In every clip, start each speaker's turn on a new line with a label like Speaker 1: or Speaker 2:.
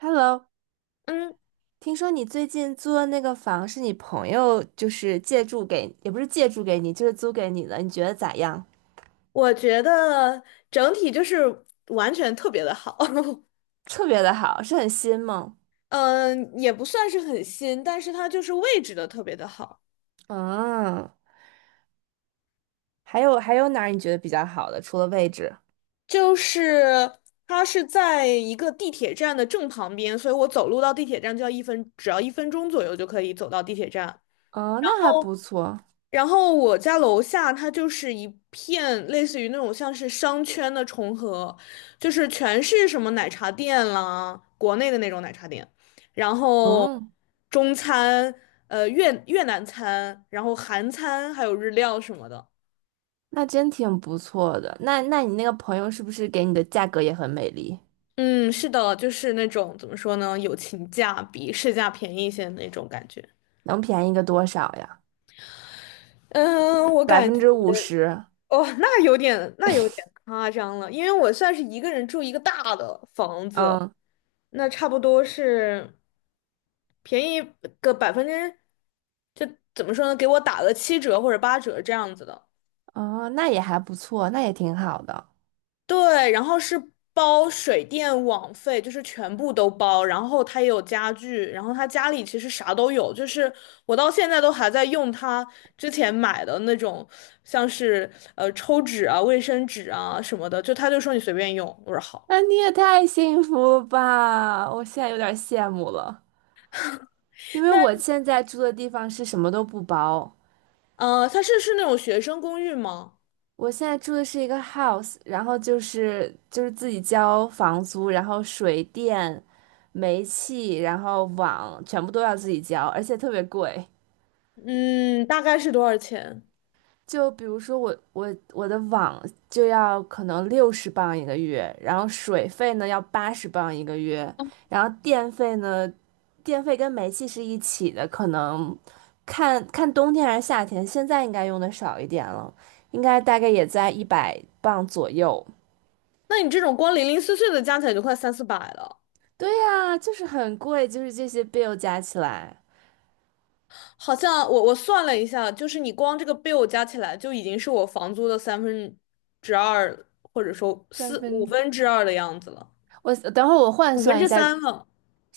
Speaker 1: Hello，
Speaker 2: 嗯，
Speaker 1: 听说你最近租的那个房是你朋友就是借住给，也不是借住给你，就是租给你的，你觉得咋样？
Speaker 2: 我觉得整体就是完全特别的好，
Speaker 1: 特别的好，是很新吗？
Speaker 2: 嗯，也不算是很新，但是它就是位置的特别的好，
Speaker 1: 嗯，还有哪儿你觉得比较好的？除了位置？
Speaker 2: 就是它是在一个地铁站的正旁边，所以我走路到地铁站就要一分，只要1分钟左右就可以走到地铁站。
Speaker 1: 哦，那还不错。
Speaker 2: 然后我家楼下它就是一片类似于那种像是商圈的重合，就是全是什么奶茶店啦，国内的那种奶茶店，然后
Speaker 1: 嗯，
Speaker 2: 中餐、越南餐，然后韩餐，还有日料什么的。
Speaker 1: 那真挺不错的。那你那个朋友是不是给你的价格也很美丽？
Speaker 2: 嗯，是的，就是那种怎么说呢，友情价比市价便宜一些的那种感觉。
Speaker 1: 能便宜个多少呀？
Speaker 2: 嗯，我
Speaker 1: 百
Speaker 2: 感觉
Speaker 1: 分之五十。
Speaker 2: 哦，那有点夸张了，因为我算是一个人住一个大的房子。
Speaker 1: 嗯，
Speaker 2: 那差不多是便宜个百分之，就怎么说呢，给我打了7折或者8折这样子的。
Speaker 1: 哦，那也还不错，那也挺好的。
Speaker 2: 对，然后是包水电网费，就是全部都包，然后他也有家具，然后他家里其实啥都有，就是我到现在都还在用他之前买的那种，像是抽纸啊、卫生纸啊什么的，就他就说你随便用，我说好。
Speaker 1: 那你也太幸福了吧！我现在有点羡慕了，因为
Speaker 2: 那
Speaker 1: 我现在住的地方是什么都不包，
Speaker 2: 他是那种学生公寓吗？
Speaker 1: 我现在住的是一个 house，然后就是自己交房租，然后水电、煤气，然后网全部都要自己交，而且特别贵。
Speaker 2: 嗯，大概是多少钱？
Speaker 1: 就比如说我的网就要可能60磅一个月，然后水费呢要80磅一个月，然后电费呢，电费跟煤气是一起的，可能看看冬天还是夏天，现在应该用的少一点了，应该大概也在100磅左右。
Speaker 2: 那你这种光零零碎碎的加起来就快三四百了，
Speaker 1: 对呀，就是很贵，就是这些 bill 加起来
Speaker 2: 好像我算了一下，就是你光这个 bill 加起来就已经是我房租的三分之二，或者说
Speaker 1: 三
Speaker 2: 四五
Speaker 1: 分，
Speaker 2: 分之二的样子了，
Speaker 1: 我等会儿我换
Speaker 2: 五分
Speaker 1: 算
Speaker 2: 之
Speaker 1: 一下。
Speaker 2: 三了。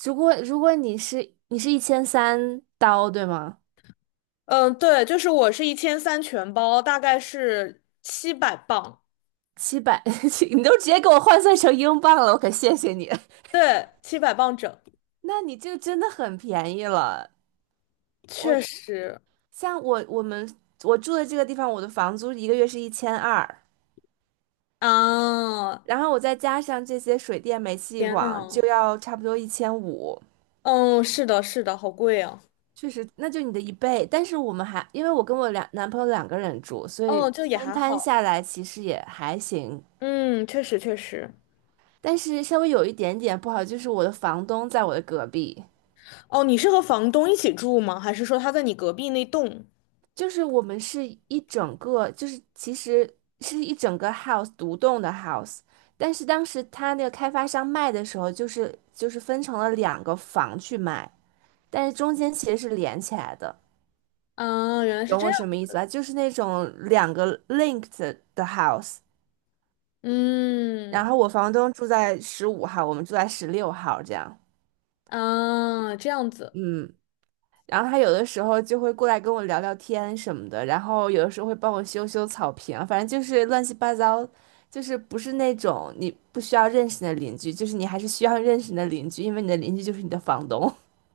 Speaker 1: 如果你是1300刀对吗？
Speaker 2: 嗯，对，就是我是1300全包，大概是七百磅，
Speaker 1: 700，你都直接给我换算成英镑了，我可谢谢你。
Speaker 2: 对，七百磅整，
Speaker 1: 那你这个真的很便宜了。我
Speaker 2: 确实
Speaker 1: 像我我们我住的这个地方，我的房租一个月是1200，
Speaker 2: 啊，
Speaker 1: 然后我再加上这些水电煤气
Speaker 2: 天
Speaker 1: 网，
Speaker 2: 呐，
Speaker 1: 就要差不多1500。
Speaker 2: 嗯，是的，是的，好贵啊，
Speaker 1: 确实，那就你的一倍。但是我们还因为我跟我两男朋友两个人住，所
Speaker 2: 哦，
Speaker 1: 以
Speaker 2: 就也
Speaker 1: 分
Speaker 2: 还
Speaker 1: 摊
Speaker 2: 好，
Speaker 1: 下来其实也还行。
Speaker 2: 嗯，确实确实。
Speaker 1: 但是稍微有一点点不好，就是我的房东在我的隔壁。
Speaker 2: 哦，你是和房东一起住吗？还是说他在你隔壁那栋？
Speaker 1: 就是我们是一整个，就是其实是一整个 house 独栋的 house，但是当时他那个开发商卖的时候，就是分成了两个房去卖，但是中间其实是连起来的，
Speaker 2: 啊，原来是
Speaker 1: 懂
Speaker 2: 这
Speaker 1: 我
Speaker 2: 样。
Speaker 1: 什么意思吧？就是那种两个 linked 的 house，然
Speaker 2: 嗯，
Speaker 1: 后我房东住在15号，我们住在16号这样，
Speaker 2: 啊，这样子，
Speaker 1: 嗯。然后他有的时候就会过来跟我聊聊天什么的，然后有的时候会帮我修修草坪啊，反正就是乱七八糟，就是不是那种你不需要认识的邻居，就是你还是需要认识的邻居，因为你的邻居就是你的房东。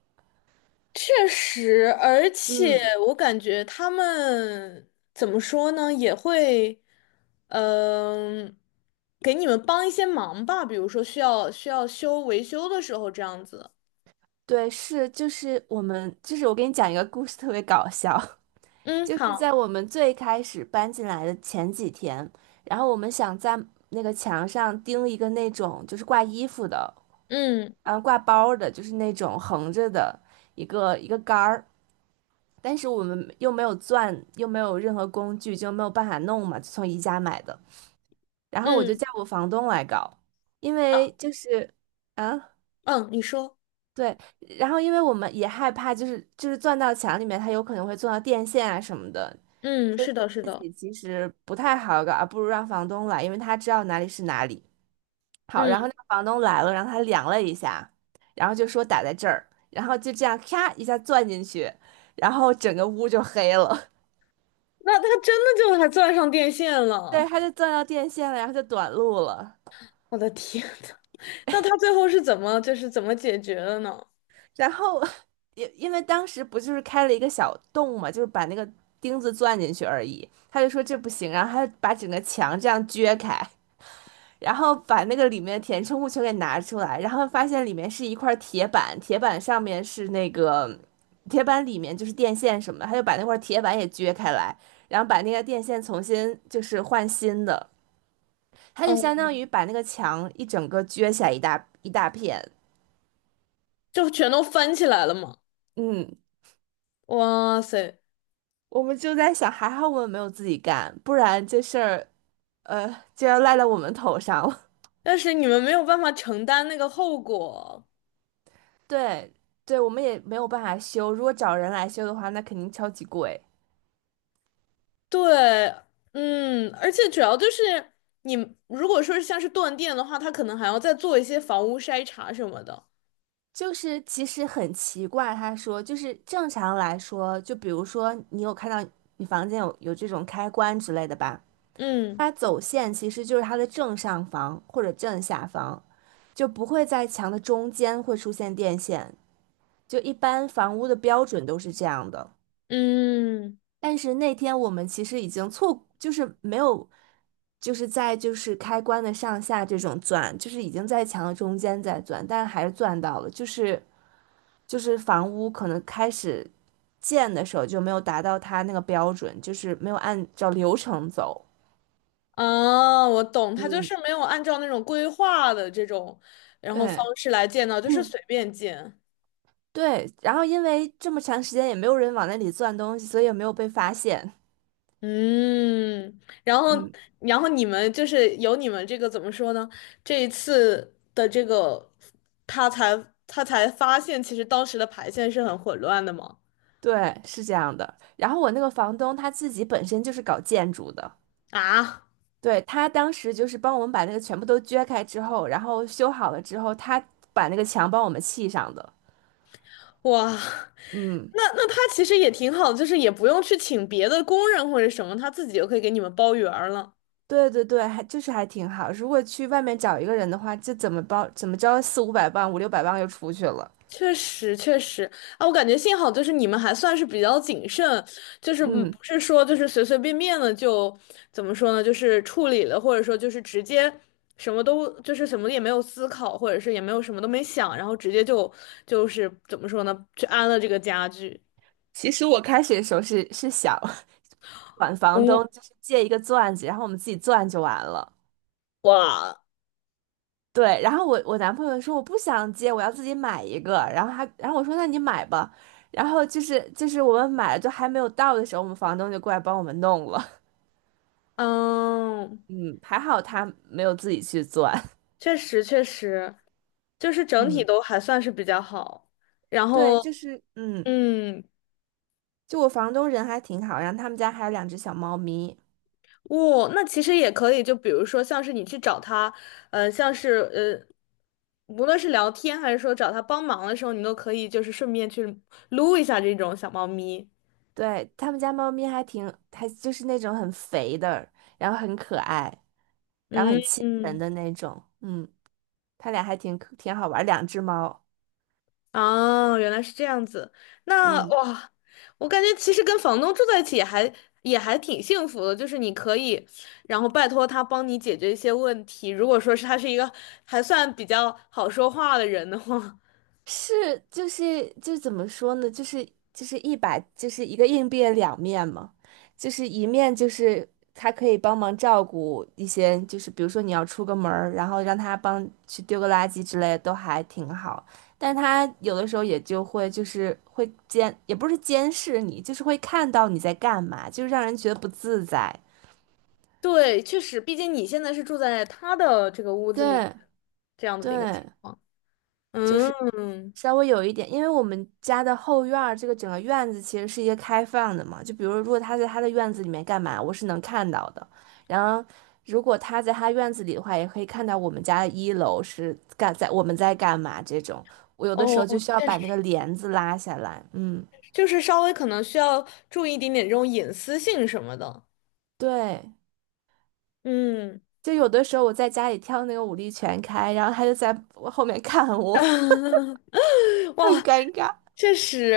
Speaker 2: 确实，而且
Speaker 1: 嗯，
Speaker 2: 我感觉他们怎么说呢，也会，嗯、给你们帮一些忙吧，比如说需要维修的时候这样子。
Speaker 1: 对，是，就是我们，就是我给你讲一个故事，特别搞笑。
Speaker 2: 嗯，
Speaker 1: 就是在
Speaker 2: 好，
Speaker 1: 我们最开始搬进来的前几天，然后我们想在那个墙上钉一个那种就是挂衣服的。
Speaker 2: 嗯
Speaker 1: 嗯，挂包儿的，就是那种横着的一个一个杆儿，但是我们又没有钻，又没有任何工具，就没有办法弄嘛，就从宜家买的。然后我就
Speaker 2: 嗯
Speaker 1: 叫我房东来搞，因
Speaker 2: 啊
Speaker 1: 为就是啊，
Speaker 2: 嗯，你说，
Speaker 1: 对。然后因为我们也害怕，就是钻到墙里面，它有可能会钻到电线啊什么的，
Speaker 2: 嗯，
Speaker 1: 就
Speaker 2: 是的，是的，
Speaker 1: 其实不太好搞，啊不如让房东来，因为他知道哪里是哪里。好，
Speaker 2: 嗯，
Speaker 1: 然后那个房东来了，然后他量了一下，然后就说打在这儿，然后就这样咔一下钻进去，然后整个屋就黑了。
Speaker 2: 那他真的就还钻上电线
Speaker 1: 对，
Speaker 2: 了，
Speaker 1: 他就钻到电线了，然后就短路了。
Speaker 2: 我的天！那他最后是怎么就是怎么解决的呢？
Speaker 1: 然后 因为当时不就是开了一个小洞嘛，就是把那个钉子钻进去而已。他就说这不行，然后他就把整个墙这样撅开。然后把那个里面填充物全给拿出来，然后发现里面是一块铁板，铁板上面是那个铁板里面就是电线什么的，他就把那块铁板也撅开来，然后把那个电线重新就是换新的，他就相
Speaker 2: 哦，
Speaker 1: 当于把那个墙一整个撅起来一大一大片。
Speaker 2: 就全都翻起来了嘛。
Speaker 1: 嗯，
Speaker 2: 哇塞！
Speaker 1: 我们就在想，还好我们没有自己干，不然这事儿呃就要赖到我们头上了。
Speaker 2: 但是你们没有办法承担那个后果。
Speaker 1: 对，对，我们也没有办法修，如果找人来修的话，那肯定超级贵。
Speaker 2: 对，嗯，而且主要就是你如果说是像是断电的话，他可能还要再做一些房屋筛查什么的。
Speaker 1: 就是其实很奇怪，他说就是正常来说，就比如说你有看到你房间有这种开关之类的吧，
Speaker 2: 嗯
Speaker 1: 它走线其实就是它的正上方或者正下方，就不会在墙的中间会出现电线，就一般房屋的标准都是这样的。
Speaker 2: 嗯
Speaker 1: 但是那天我们其实已经错，就是没有，就是在就是开关的上下这种钻，就是已经在墙的中间在钻，但是还是钻到了，就是。就是房屋可能开始建的时候就没有达到它那个标准，就是没有按照流程走。
Speaker 2: 啊，我懂，他就
Speaker 1: 嗯，
Speaker 2: 是没有按照那种规划的这种然后方
Speaker 1: 对，
Speaker 2: 式来建造，就是随便建。
Speaker 1: 对，然后因为这么长时间也没有人往那里钻东西，所以也没有被发现。
Speaker 2: 嗯，然后，
Speaker 1: 嗯，
Speaker 2: 你们就是有你们这个怎么说呢？这一次的这个，他才他才发现，其实当时的排线是很混乱的嘛。
Speaker 1: 对，是这样的。然后我那个房东他自己本身就是搞建筑的，
Speaker 2: 啊，
Speaker 1: 对，他当时就是帮我们把那个全部都撅开之后，然后修好了之后，他把那个墙帮我们砌上的。
Speaker 2: 哇，
Speaker 1: 嗯，
Speaker 2: 那那他其实也挺好的就是也不用去请别的工人或者什么，他自己就可以给你们包圆儿了。
Speaker 1: 对对对，还就是还挺好。如果去外面找一个人的话，就怎么包怎么着四五百磅、五六百磅就出去了。
Speaker 2: 确实，确实啊，我感觉幸好就是你们还算是比较谨慎，就是
Speaker 1: 嗯，
Speaker 2: 不是说就是随随便便的就怎么说呢，就是处理了，或者说就是直接什么都就是什么也没有思考，或者是也没有什么都没想，然后直接就就是怎么说呢，去安了这个家具。
Speaker 1: 其实我开始的时候是想 管房
Speaker 2: 嗯，
Speaker 1: 东，就是借一个钻子，然后我们自己钻就完了。
Speaker 2: 哇，
Speaker 1: 对，然后我男朋友说我不想借，我要自己买一个。然后他，然后我说那你买吧。然后就是我们买了，就还没有到的时候，我们房东就过来帮我们弄了。
Speaker 2: 嗯，
Speaker 1: 嗯，还好他没有自己去钻。
Speaker 2: 确实确实，就是 整体
Speaker 1: 嗯，
Speaker 2: 都还算是比较好，然
Speaker 1: 对，
Speaker 2: 后
Speaker 1: 就是嗯。
Speaker 2: 嗯，
Speaker 1: 就我房东人还挺好，然后他们家还有两只小猫咪，
Speaker 2: 哦，那其实也可以，就比如说像是你去找他，像是无论是聊天还是说找他帮忙的时候，你都可以就是顺便去撸一下这种小猫咪。
Speaker 1: 对，他们家猫咪还就是那种很肥的，然后很可爱，然后很
Speaker 2: 嗯
Speaker 1: 亲人
Speaker 2: 嗯，
Speaker 1: 的那种，嗯，他俩还挺好玩儿两只猫，
Speaker 2: 哦，原来是这样子。那
Speaker 1: 嗯。
Speaker 2: 哇，我感觉其实跟房东住在一起也还挺幸福的，就是你可以，然后拜托他帮你解决一些问题。如果说是他是一个还算比较好说话的人的话，
Speaker 1: 是，就是就怎么说呢？就是一百，就是一个硬币的两面嘛，就是一面就是他可以帮忙照顾一些，就是比如说你要出个门儿，然后让他帮去丢个垃圾之类的，都还挺好。但他有的时候也就会就是会监，也不是监视你，就是会看到你在干嘛，就让人觉得不自在。
Speaker 2: 对，确实，毕竟你现在是住在他的这个屋子里面，
Speaker 1: 对
Speaker 2: 这样子的一个情
Speaker 1: 对，
Speaker 2: 况。
Speaker 1: 就是。
Speaker 2: 嗯，
Speaker 1: 稍微有一点，因为我们家的后院儿这个整个院子其实是一个开放的嘛，就比如如果他在他的院子里面干嘛，我是能看到的。然后如果他在他院子里的话，也可以看到我们家的一楼是干在我们在干嘛这种。我有的时
Speaker 2: 哦，
Speaker 1: 候就需要
Speaker 2: 确
Speaker 1: 把那
Speaker 2: 实，
Speaker 1: 个帘子拉下来，嗯，
Speaker 2: 就是稍微可能需要注意一点点这种隐私性什么的。
Speaker 1: 对，
Speaker 2: 嗯，
Speaker 1: 就有的时候我在家里跳那个舞力全开，然后他就在我后面看我，很
Speaker 2: 哇，
Speaker 1: 尴尬。
Speaker 2: 确实，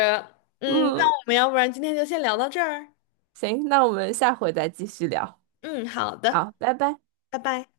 Speaker 2: 嗯，那
Speaker 1: 嗯，
Speaker 2: 我们要不然今天就先聊到这儿。
Speaker 1: 行，那我们下回再继续聊，
Speaker 2: 嗯，好
Speaker 1: 好，
Speaker 2: 的，
Speaker 1: 拜拜。
Speaker 2: 拜拜。